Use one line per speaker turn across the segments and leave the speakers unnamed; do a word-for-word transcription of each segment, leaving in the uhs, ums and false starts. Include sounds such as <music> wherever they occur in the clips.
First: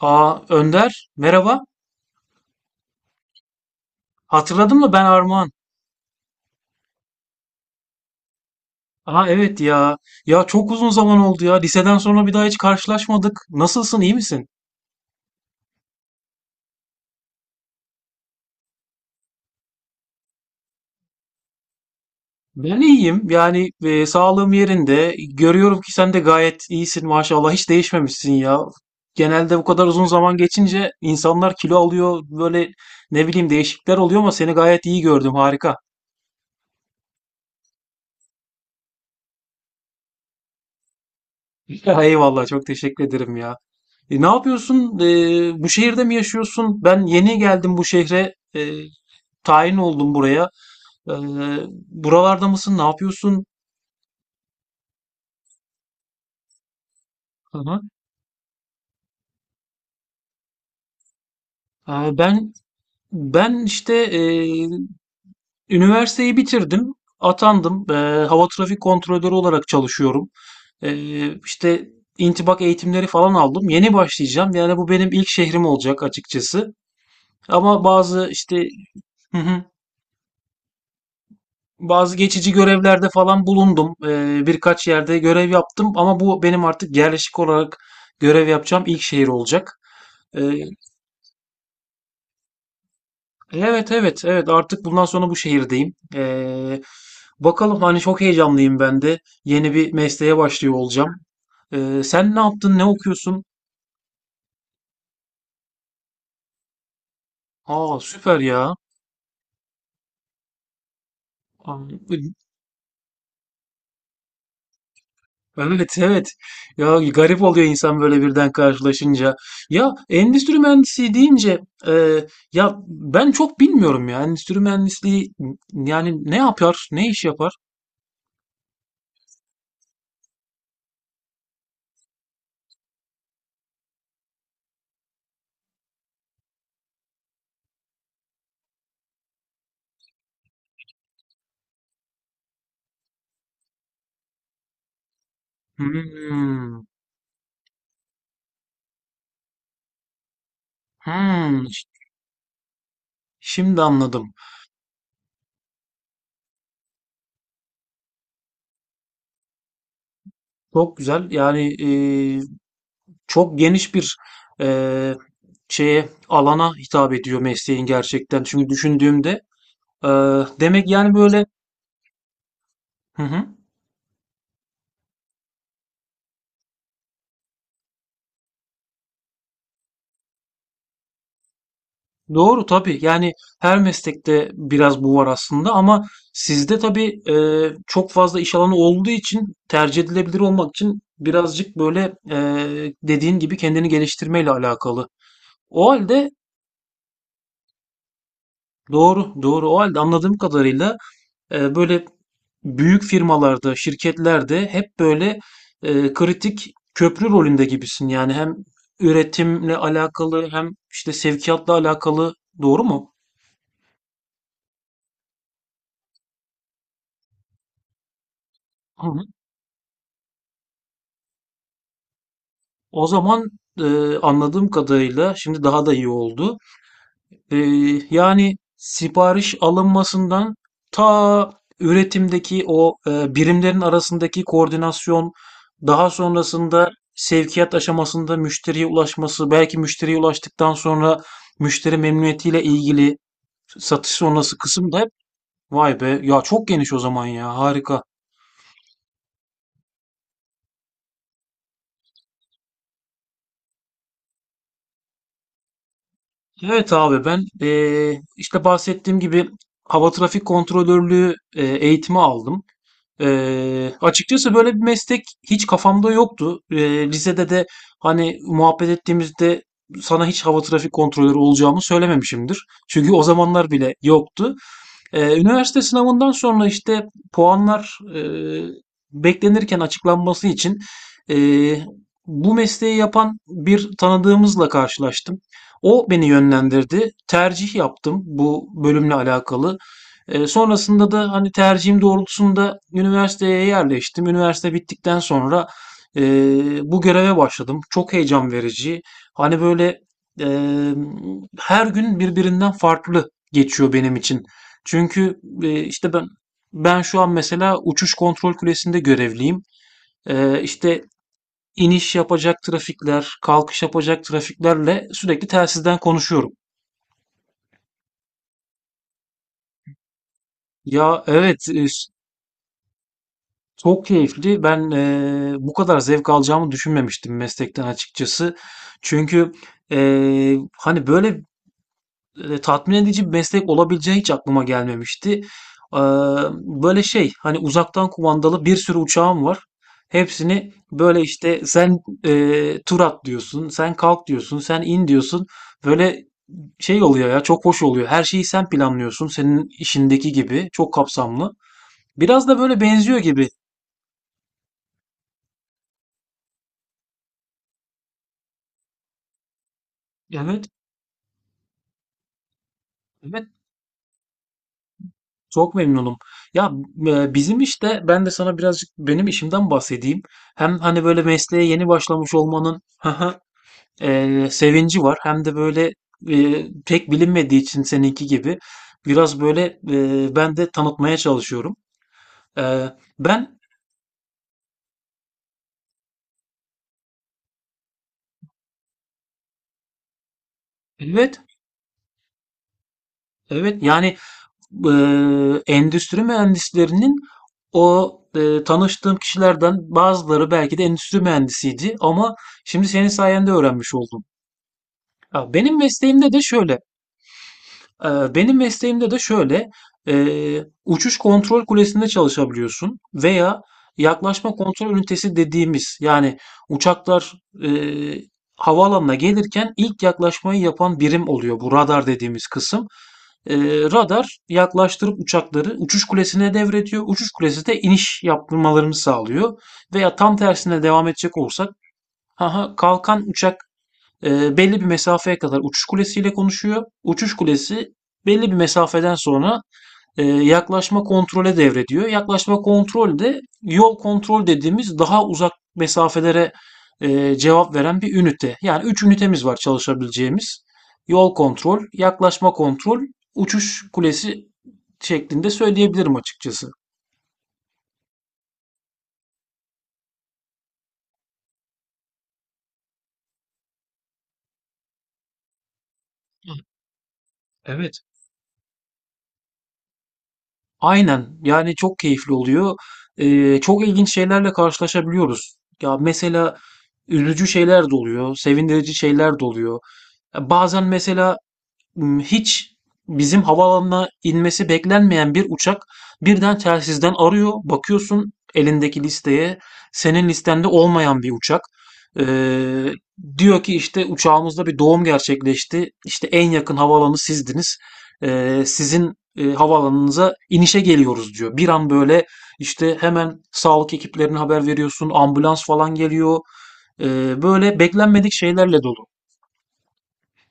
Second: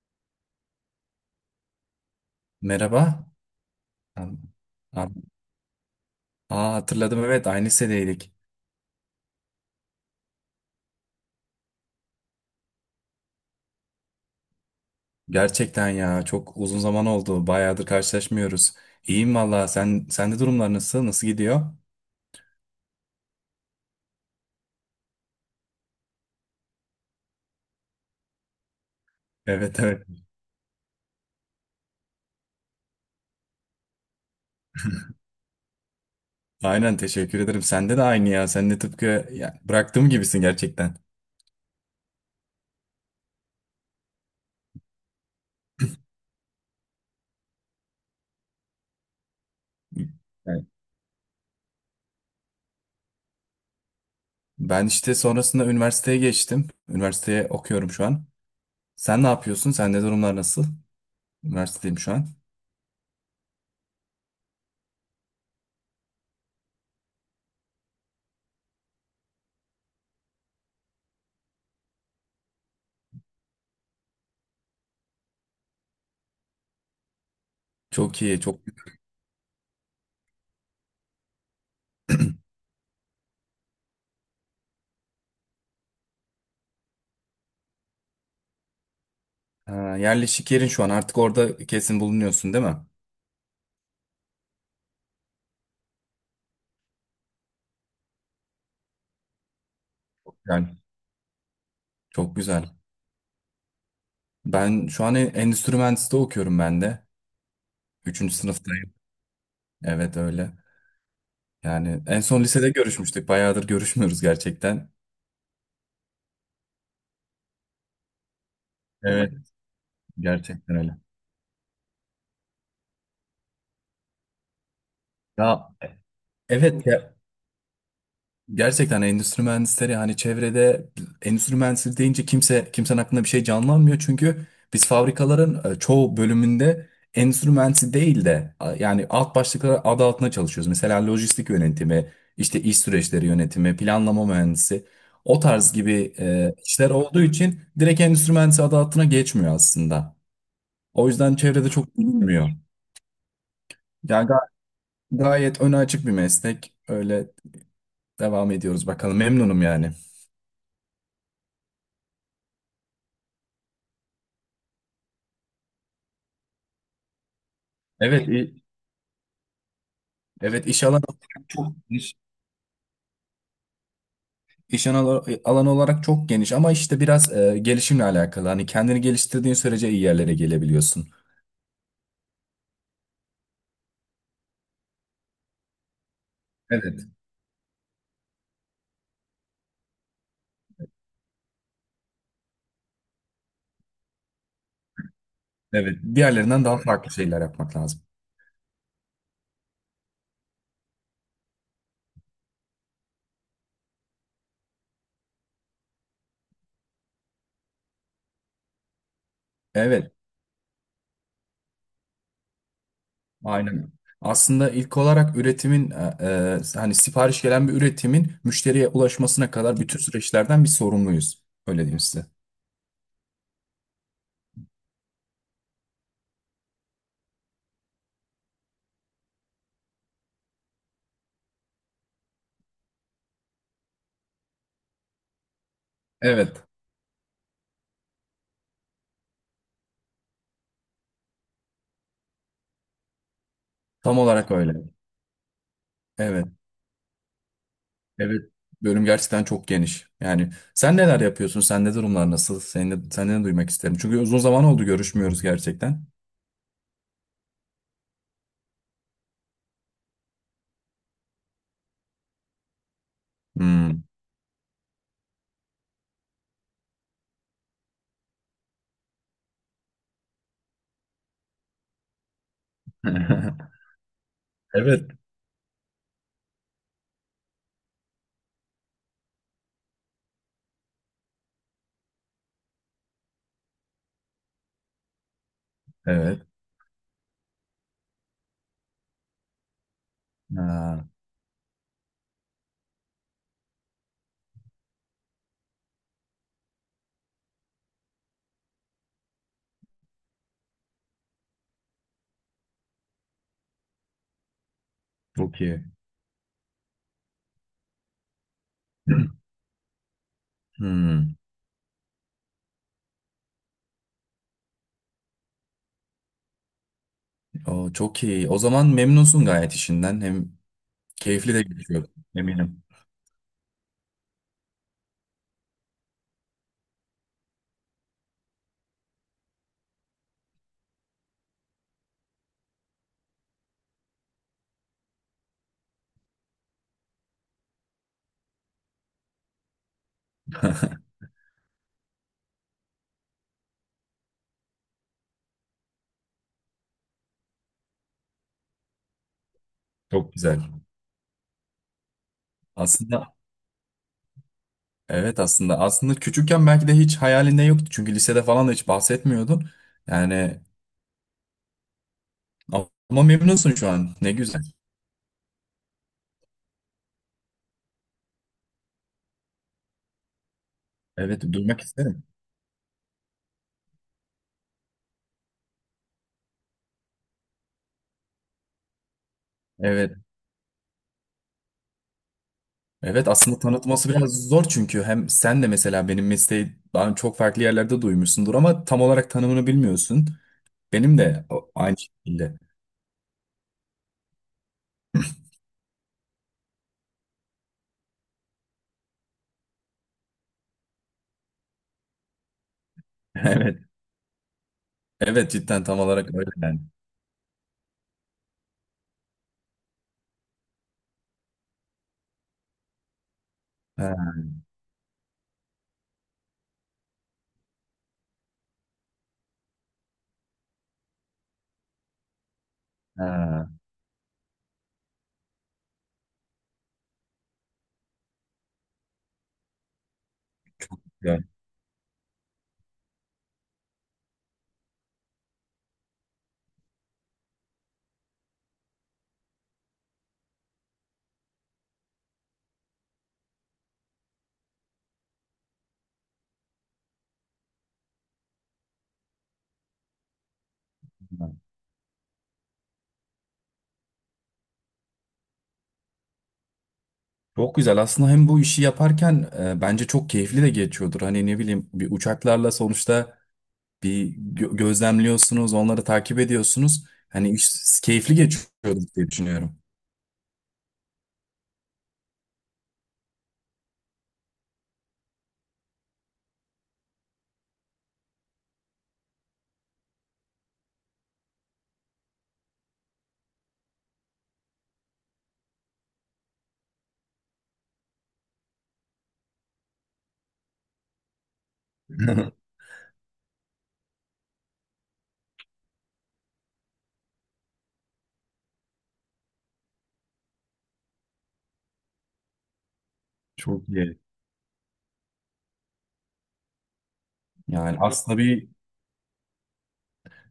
Aa Önder merhaba.
Merhaba. Tamam.
Hatırladın mı ben
Abi-
Armağan?
Aa, hatırladım evet aynı lisedeydik.
Aa evet ya. Ya çok uzun zaman oldu ya. Liseden sonra bir daha hiç karşılaşmadık. Nasılsın iyi misin?
Gerçekten ya çok uzun zaman oldu. Bayağıdır karşılaşmıyoruz. İyiyim valla. Sen sende durumlar nasıl? Nasıl gidiyor?
Ben iyiyim. Yani e, sağlığım yerinde. Görüyorum ki sen de gayet iyisin maşallah. Hiç değişmemişsin ya. Genelde bu
Evet,
kadar uzun
evet.
zaman geçince insanlar kilo alıyor. Böyle ne bileyim değişiklikler oluyor ama seni gayet iyi gördüm. Harika.
Aynen, teşekkür ederim. Sende de aynı ya. Sen de tıpkı ya, bıraktığım gibisin gerçekten.
<laughs> Eyvallah çok teşekkür ederim ya. E, ne yapıyorsun? E, bu şehirde mi yaşıyorsun? Ben yeni geldim bu şehre. E, tayin oldum buraya.
Evet.
Ee, Buralarda mısın? Ne yapıyorsun?
Ben işte sonrasında üniversiteye geçtim. Üniversiteye
Hı hı.
okuyorum şu an. Sen ne yapıyorsun? Sende durumlar nasıl? Üniversitedeyim şu
Ee,
an.
ben ben işte e, üniversiteyi bitirdim. Atandım. Ee, hava trafik kontrolörü olarak çalışıyorum. Ee, işte intibak eğitimleri falan aldım. Yeni başlayacağım. Yani bu benim ilk şehrim olacak açıkçası. Ama
Çok
bazı
iyi, çok.
işte hı hı, bazı geçici görevlerde falan bulundum. Ee, birkaç yerde görev yaptım ama bu benim artık yerleşik olarak görev yapacağım ilk şehir olacak.
Ha,
Ee,
yerleşik yerin şu an artık orada, kesin bulunuyorsun değil mi?
Evet evet evet, artık bundan sonra bu şehirdeyim. Ee, bakalım, hani çok heyecanlıyım ben de. Yeni bir mesleğe başlıyor
Yani
olacağım. Ee, sen
çok
ne
güzel.
yaptın? Ne okuyorsun?
Ben şu an en- endüstri mühendisliği okuyorum ben de.
Aa
Üçüncü
süper ya.
sınıftayım. Evet, öyle.
Aa,
Yani en son lisede görüşmüştük. Bayağıdır görüşmüyoruz gerçekten.
evet evet. Ya garip oluyor insan böyle birden karşılaşınca.
Evet,
Ya endüstri
gerçekten öyle.
mühendisi deyince e, ya ben çok bilmiyorum ya endüstri mühendisliği
Ya
yani ne
evet
yapar? Ne
ya,
iş yapar?
gerçekten endüstri mühendisleri hani çevrede endüstri mühendisleri deyince kimse kimsenin aklında bir şey canlanmıyor. Çünkü biz fabrikaların e, çoğu bölümünde endüstri mühendisi değil de a, yani alt başlıklar adı altında çalışıyoruz. Mesela lojistik yönetimi, işte iş süreçleri yönetimi, planlama mühendisi, o tarz gibi e,
Hmm,
işler olduğu için direkt endüstri mühendisi adı altına geçmiyor aslında. O yüzden
hmm,
çevrede çok bilinmiyor.
şimdi
Yani
anladım.
ga- Gayet öne açık bir meslek. Öyle devam ediyoruz bakalım, memnunum yani.
Çok güzel. Yani e, Çok geniş bir, eee, şeye, alana hitap ediyor mesleğin
Evet.
gerçekten. Çünkü düşündüğümde, eee,
Evet, iş
demek
alanı
yani böyle
olarak çok geniş.
hı hı.
İş alanı alanı olarak çok geniş, ama işte biraz e, gelişimle alakalı. Hani kendini geliştirdiğin sürece iyi yerlere gelebiliyorsun.
Doğru tabii. Yani her meslekte biraz bu var aslında ama sizde
Evet,
tabii, eee, çok fazla iş alanı olduğu için tercih edilebilir olmak için birazcık böyle, eee, dediğin gibi kendini geliştirmeyle alakalı. O
evet.
halde
Diğerlerinden daha farklı şeyler yapmak lazım.
doğru, doğru. O halde anladığım kadarıyla Eee, böyle büyük firmalarda, şirketlerde hep böyle eee, kritik köprü rolünde gibisin. Yani hem üretimle
Evet,
alakalı hem işte sevkiyatla alakalı, doğru mu?
aynen. Aslında ilk olarak üretimin e, e, hani sipariş gelen bir üretimin müşteriye
Hı hı.
ulaşmasına kadar bütün süreçlerden bir sorumluyuz. Öyle diyeyim size.
O zaman eee, anladığım kadarıyla şimdi daha da iyi oldu. Ee, Yani sipariş alınmasından ta üretimdeki o e, birimlerin arasındaki koordinasyon, daha
Evet,
sonrasında sevkiyat aşamasında müşteriye ulaşması, belki müşteriye ulaştıktan sonra müşteri memnuniyetiyle ilgili satış
tam olarak
sonrası
öyle.
kısım da hep, vay be ya
Evet.
çok geniş o zaman ya, harika.
Evet, bölüm gerçekten çok geniş. Yani sen neler yapıyorsun? Sende durumlar nasıl? Seni, de, senden de duymak isterim. Çünkü uzun zaman oldu, görüşmüyoruz gerçekten.
Evet abi ben e, işte bahsettiğim gibi hava trafik kontrolörlüğü e, eğitimi aldım. Eee,
Hmm.
açıkçası böyle bir meslek hiç kafamda yoktu. Eee, lisede de hani muhabbet ettiğimizde sana hiç hava trafik kontrolörü olacağımı söylememişimdir. Çünkü o zamanlar
<laughs>
bile yoktu.
Evet.
Ee, üniversite sınavından sonra işte puanlar e, beklenirken açıklanması için e, bu mesleği yapan bir tanıdığımızla karşılaştım. O beni
Evet.
yönlendirdi. Tercih yaptım bu bölümle alakalı. E,
Ha,
sonrasında da hani tercihim doğrultusunda üniversiteye yerleştim. Üniversite bittikten sonra e, bu göreve başladım. Çok heyecan verici. Hani böyle e, her gün birbirinden farklı geçiyor benim için. Çünkü,
çok
eee,
iyi.
işte, ben ben şu an mesela uçuş kontrol kulesinde
<clears throat>
görevliyim. Eee, işte,
Hmm.
iniş yapacak trafikler, kalkış yapacak trafiklerle sürekli telsizden konuşuyorum.
O, çok iyi. O zaman memnunsun gayet işinden. Hem
Ya,
keyifli de
evet, eee,
geçiyor.
s
Eminim.
çok keyifli. Ben, eee, bu kadar zevk alacağımı düşünmemiştim meslekten açıkçası. Çünkü, eee, hani, böyle e, tatmin edici bir meslek olabileceği hiç aklıma gelmemişti. Eee, Böyle şey, hani uzaktan kumandalı bir sürü uçağım var. Hepsini böyle işte, sen eee tur at diyorsun, sen kalk diyorsun, sen in diyorsun. Böyle şey oluyor ya, çok hoş oluyor. Her şeyi sen planlıyorsun, senin işindeki
Çok güzel.
gibi çok kapsamlı. Biraz da böyle benziyor
Aslında
gibi.
evet, aslında aslında küçükken belki de hiç hayalinde yoktu. Çünkü lisede falan da hiç bahsetmiyordun. Yani
Evet,
ama
evet
memnunsun şu an. Ne güzel.
çok memnunum. Ya e, Bizim işte, ben de sana birazcık benim işimden bahsedeyim. Hem hani böyle
Evet,
mesleğe
duymak
yeni
isterim.
başlamış olmanın <laughs> e, sevinci var. Hem de böyle e, pek bilinmediği için seninki gibi biraz böyle
Evet.
e, ben de tanıtmaya çalışıyorum. E,
Evet,
ben
aslında tanıtması biraz zor, çünkü hem sen de mesela benim mesleği daha çok farklı yerlerde duymuşsundur ama tam olarak tanımını bilmiyorsun. Benim
evet
de o- aynı şekilde.
evet, yani e, endüstri mühendislerinin o e, tanıştığım kişilerden bazıları belki de endüstri mühendisiydi ama şimdi senin
<laughs>
sayende
Evet.
öğrenmiş oldum.
Evet,
Ya benim
cidden tam
mesleğimde
olarak
de
öyle
şöyle.
yani.
Ee, Benim mesleğimde de şöyle, eee, uçuş kontrol kulesinde çalışabiliyorsun veya
Ha,
yaklaşma kontrol ünitesi dediğimiz yani uçaklar eee, havaalanına gelirken ilk yaklaşmayı yapan birim oluyor bu radar dediğimiz kısım. Eee,
ha,
radar yaklaştırıp uçakları uçuş kulesine devrediyor. Uçuş kulesi de iniş yaptırmalarını sağlıyor. Veya tam tersine devam edecek
güzel.
olsak, haha, kalkan uçak e, belli bir mesafeye kadar uçuş kulesiyle konuşuyor. Uçuş kulesi belli bir mesafeden sonra e, yaklaşma kontrole devrediyor. Yaklaşma kontrol de yol kontrol dediğimiz daha uzak mesafelere e, cevap veren bir ünite. Yani üç ünitemiz var çalışabileceğimiz. Yol kontrol, yaklaşma kontrol, uçuş kulesi şeklinde söyleyebilirim açıkçası.
Çok güzel. Aslında hem bu işi yaparken e, bence çok keyifli de geçiyordur. Hani ne bileyim, bir uçaklarla sonuçta bir gö- gözlemliyorsunuz, onları takip ediyorsunuz. Hani
Evet,
iş keyifli geçiyordur diye düşünüyorum.
aynen. Yani çok keyifli oluyor. Ee, çok ilginç şeylerle karşılaşabiliyoruz. Ya mesela üzücü şeyler de oluyor, sevindirici şeyler de oluyor. Ya bazen mesela Hmm, hiç bizim havaalanına inmesi beklenmeyen bir uçak birden telsizden arıyor. Bakıyorsun elindeki listeye, senin listende olmayan bir uçak.
<laughs>
Ee, Diyor ki işte, uçağımızda bir doğum gerçekleşti. İşte en yakın havaalanı sizdiniz. Ee, sizin e, havaalanınıza inişe geliyoruz diyor. Bir an böyle işte hemen
Çok
sağlık
iyi.
ekiplerine haber veriyorsun. Ambulans falan geliyor. Ee, böyle
Yani
beklenmedik
aslında bir,
şeylerle dolu.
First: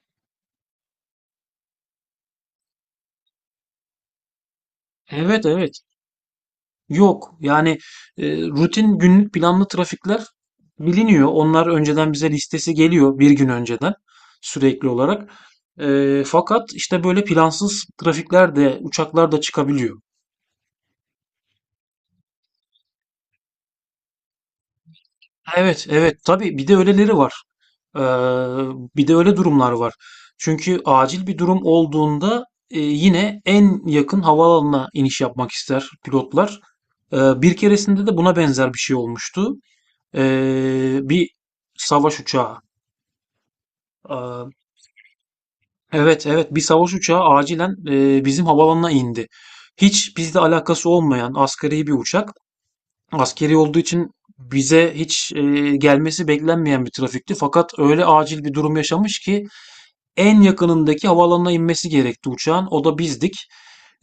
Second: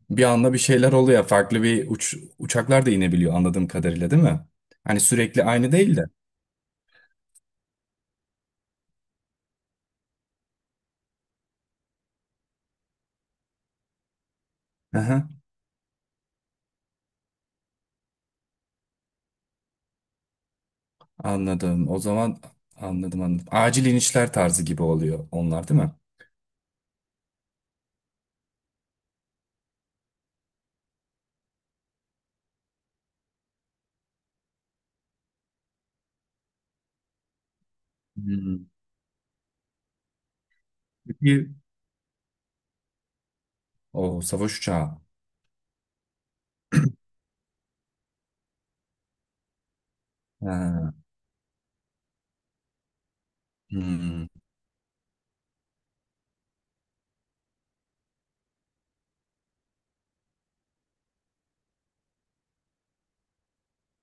bir anda bir şeyler oluyor. Farklı bir uç, uçaklar da inebiliyor anladığım kadarıyla, değil mi? Hani sürekli
Evet
aynı
evet.
değil de.
Yok. Yani e, rutin günlük planlı trafikler biliniyor. Onlar önceden bize listesi geliyor, bir gün önceden sürekli
Aha,
olarak. E, fakat işte böyle plansız trafikler de uçaklar da çıkabiliyor.
anladım. O zaman anladım anladım. Acil inişler tarzı gibi oluyor onlar, değil
Evet,
mi?
evet. Tabii bir de öyleleri var. Ee, Bir de öyle durumlar var. Çünkü acil bir durum olduğunda e, yine en yakın havaalanına iniş yapmak ister pilotlar. Ee, bir keresinde de buna
Hmm.
benzer bir şey olmuştu. Ee, bir
Peki,
savaş uçağı.
o
Aa,
savaş uçağı.
evet evet, bir savaş uçağı acilen e, bizim havalanına indi. Hiç bizle alakası
Ha,
olmayan askeri bir uçak. Askeri olduğu için
hmm,
bize hiç e, gelmesi beklenmeyen bir trafikti. Fakat öyle acil bir durum yaşamış ki en yakınındaki havalanına inmesi gerekti uçağın. O da bizdik.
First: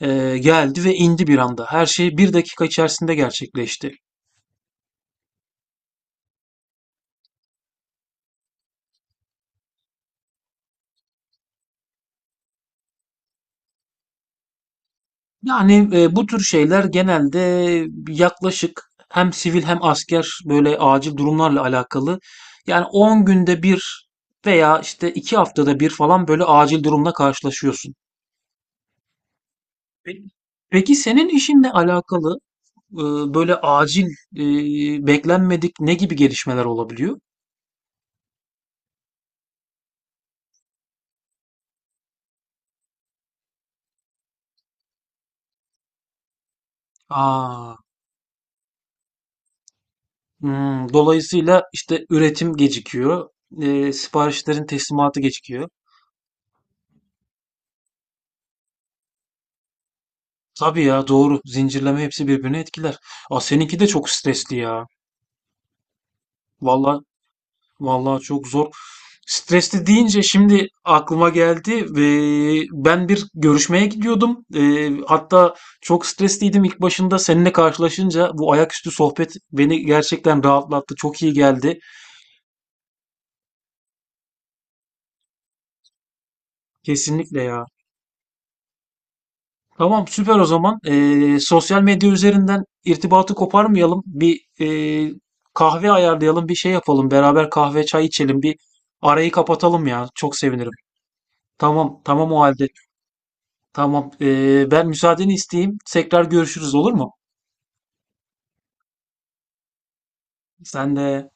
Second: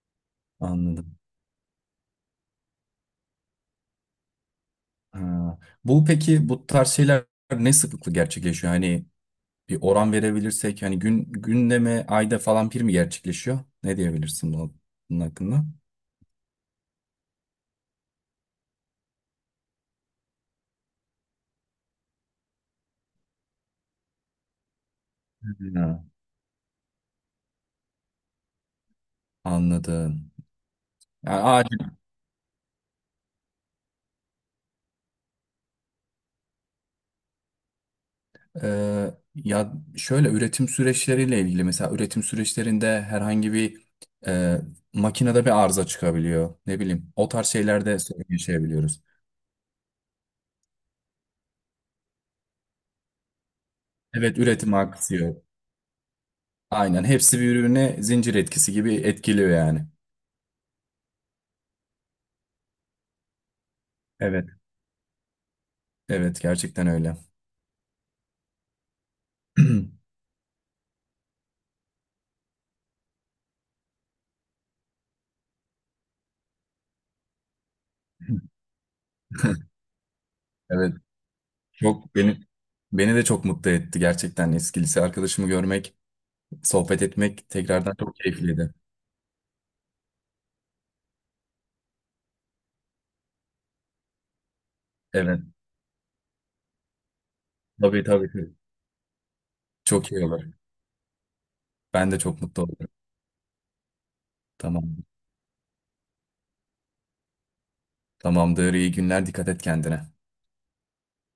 Ee, geldi ve
anladım.
indi bir anda. Her şey bir dakika içerisinde gerçekleşti.
Ha. Bu, peki bu tarz şeyler ne sıklıkla gerçekleşiyor? Hani bir oran verebilirsek, hani gün günde mi, ayda falan bir mi gerçekleşiyor? Ne diyebilirsin bunun bunun hakkında?
Yani e, bu tür şeyler genelde yaklaşık hem sivil hem asker böyle acil durumlarla alakalı. Yani on günde bir veya işte iki haftada bir
Ha,
falan böyle acil durumla karşılaşıyorsun. Peki,
anladım.
peki senin
Yani
işinle alakalı e, böyle acil e, beklenmedik ne gibi gelişmeler olabiliyor?
Ee, ya şöyle, üretim süreçleriyle ilgili, mesela üretim süreçlerinde herhangi bir e, makinede bir arıza çıkabiliyor. Ne bileyim, o tarz
Aa,
şeylerde sorun yaşayabiliyoruz.
hmm, dolayısıyla işte üretim gecikiyor, e,
Evet,
siparişlerin
üretim
teslimatı
aksıyor.
gecikiyor.
Aynen, hepsi birbirine zincir etkisi gibi etkiliyor yani.
Tabii ya doğru. Zincirleme hepsi birbirini etkiler. Aa, seninki de çok
Evet.
stresli ya.
Evet, gerçekten
Vallahi,
öyle.
vallahi çok zor. Stresli
<clears throat>
deyince şimdi aklıma geldi ve ben bir görüşmeye gidiyordum. Ee, hatta çok stresliydim, ilk başında seninle karşılaşınca bu ayaküstü sohbet beni gerçekten rahatlattı.
Evet,
Çok iyi geldi.
çok beni, beni de çok mutlu etti gerçekten, eski lise arkadaşımı görmek, sohbet
Kesinlikle
etmek
ya.
tekrardan çok keyifliydi.
Tamam süper o zaman. Ee, sosyal medya üzerinden irtibatı koparmayalım. Bir e,
Evet.
kahve ayarlayalım, bir şey yapalım. Beraber kahve
Tabii,
çay
tabii,
içelim,
tabii.
bir arayı kapatalım ya.
Çok iyi
Çok
olur.
sevinirim. Tamam,
Ben de
tamam o
çok mutlu
halde.
olurum.
Tamam. Ee, ben
Tamam.
müsaadeni isteyeyim. Tekrar görüşürüz olur mu?
Tamamdır, iyi günler, dikkat et kendine.
Sen de.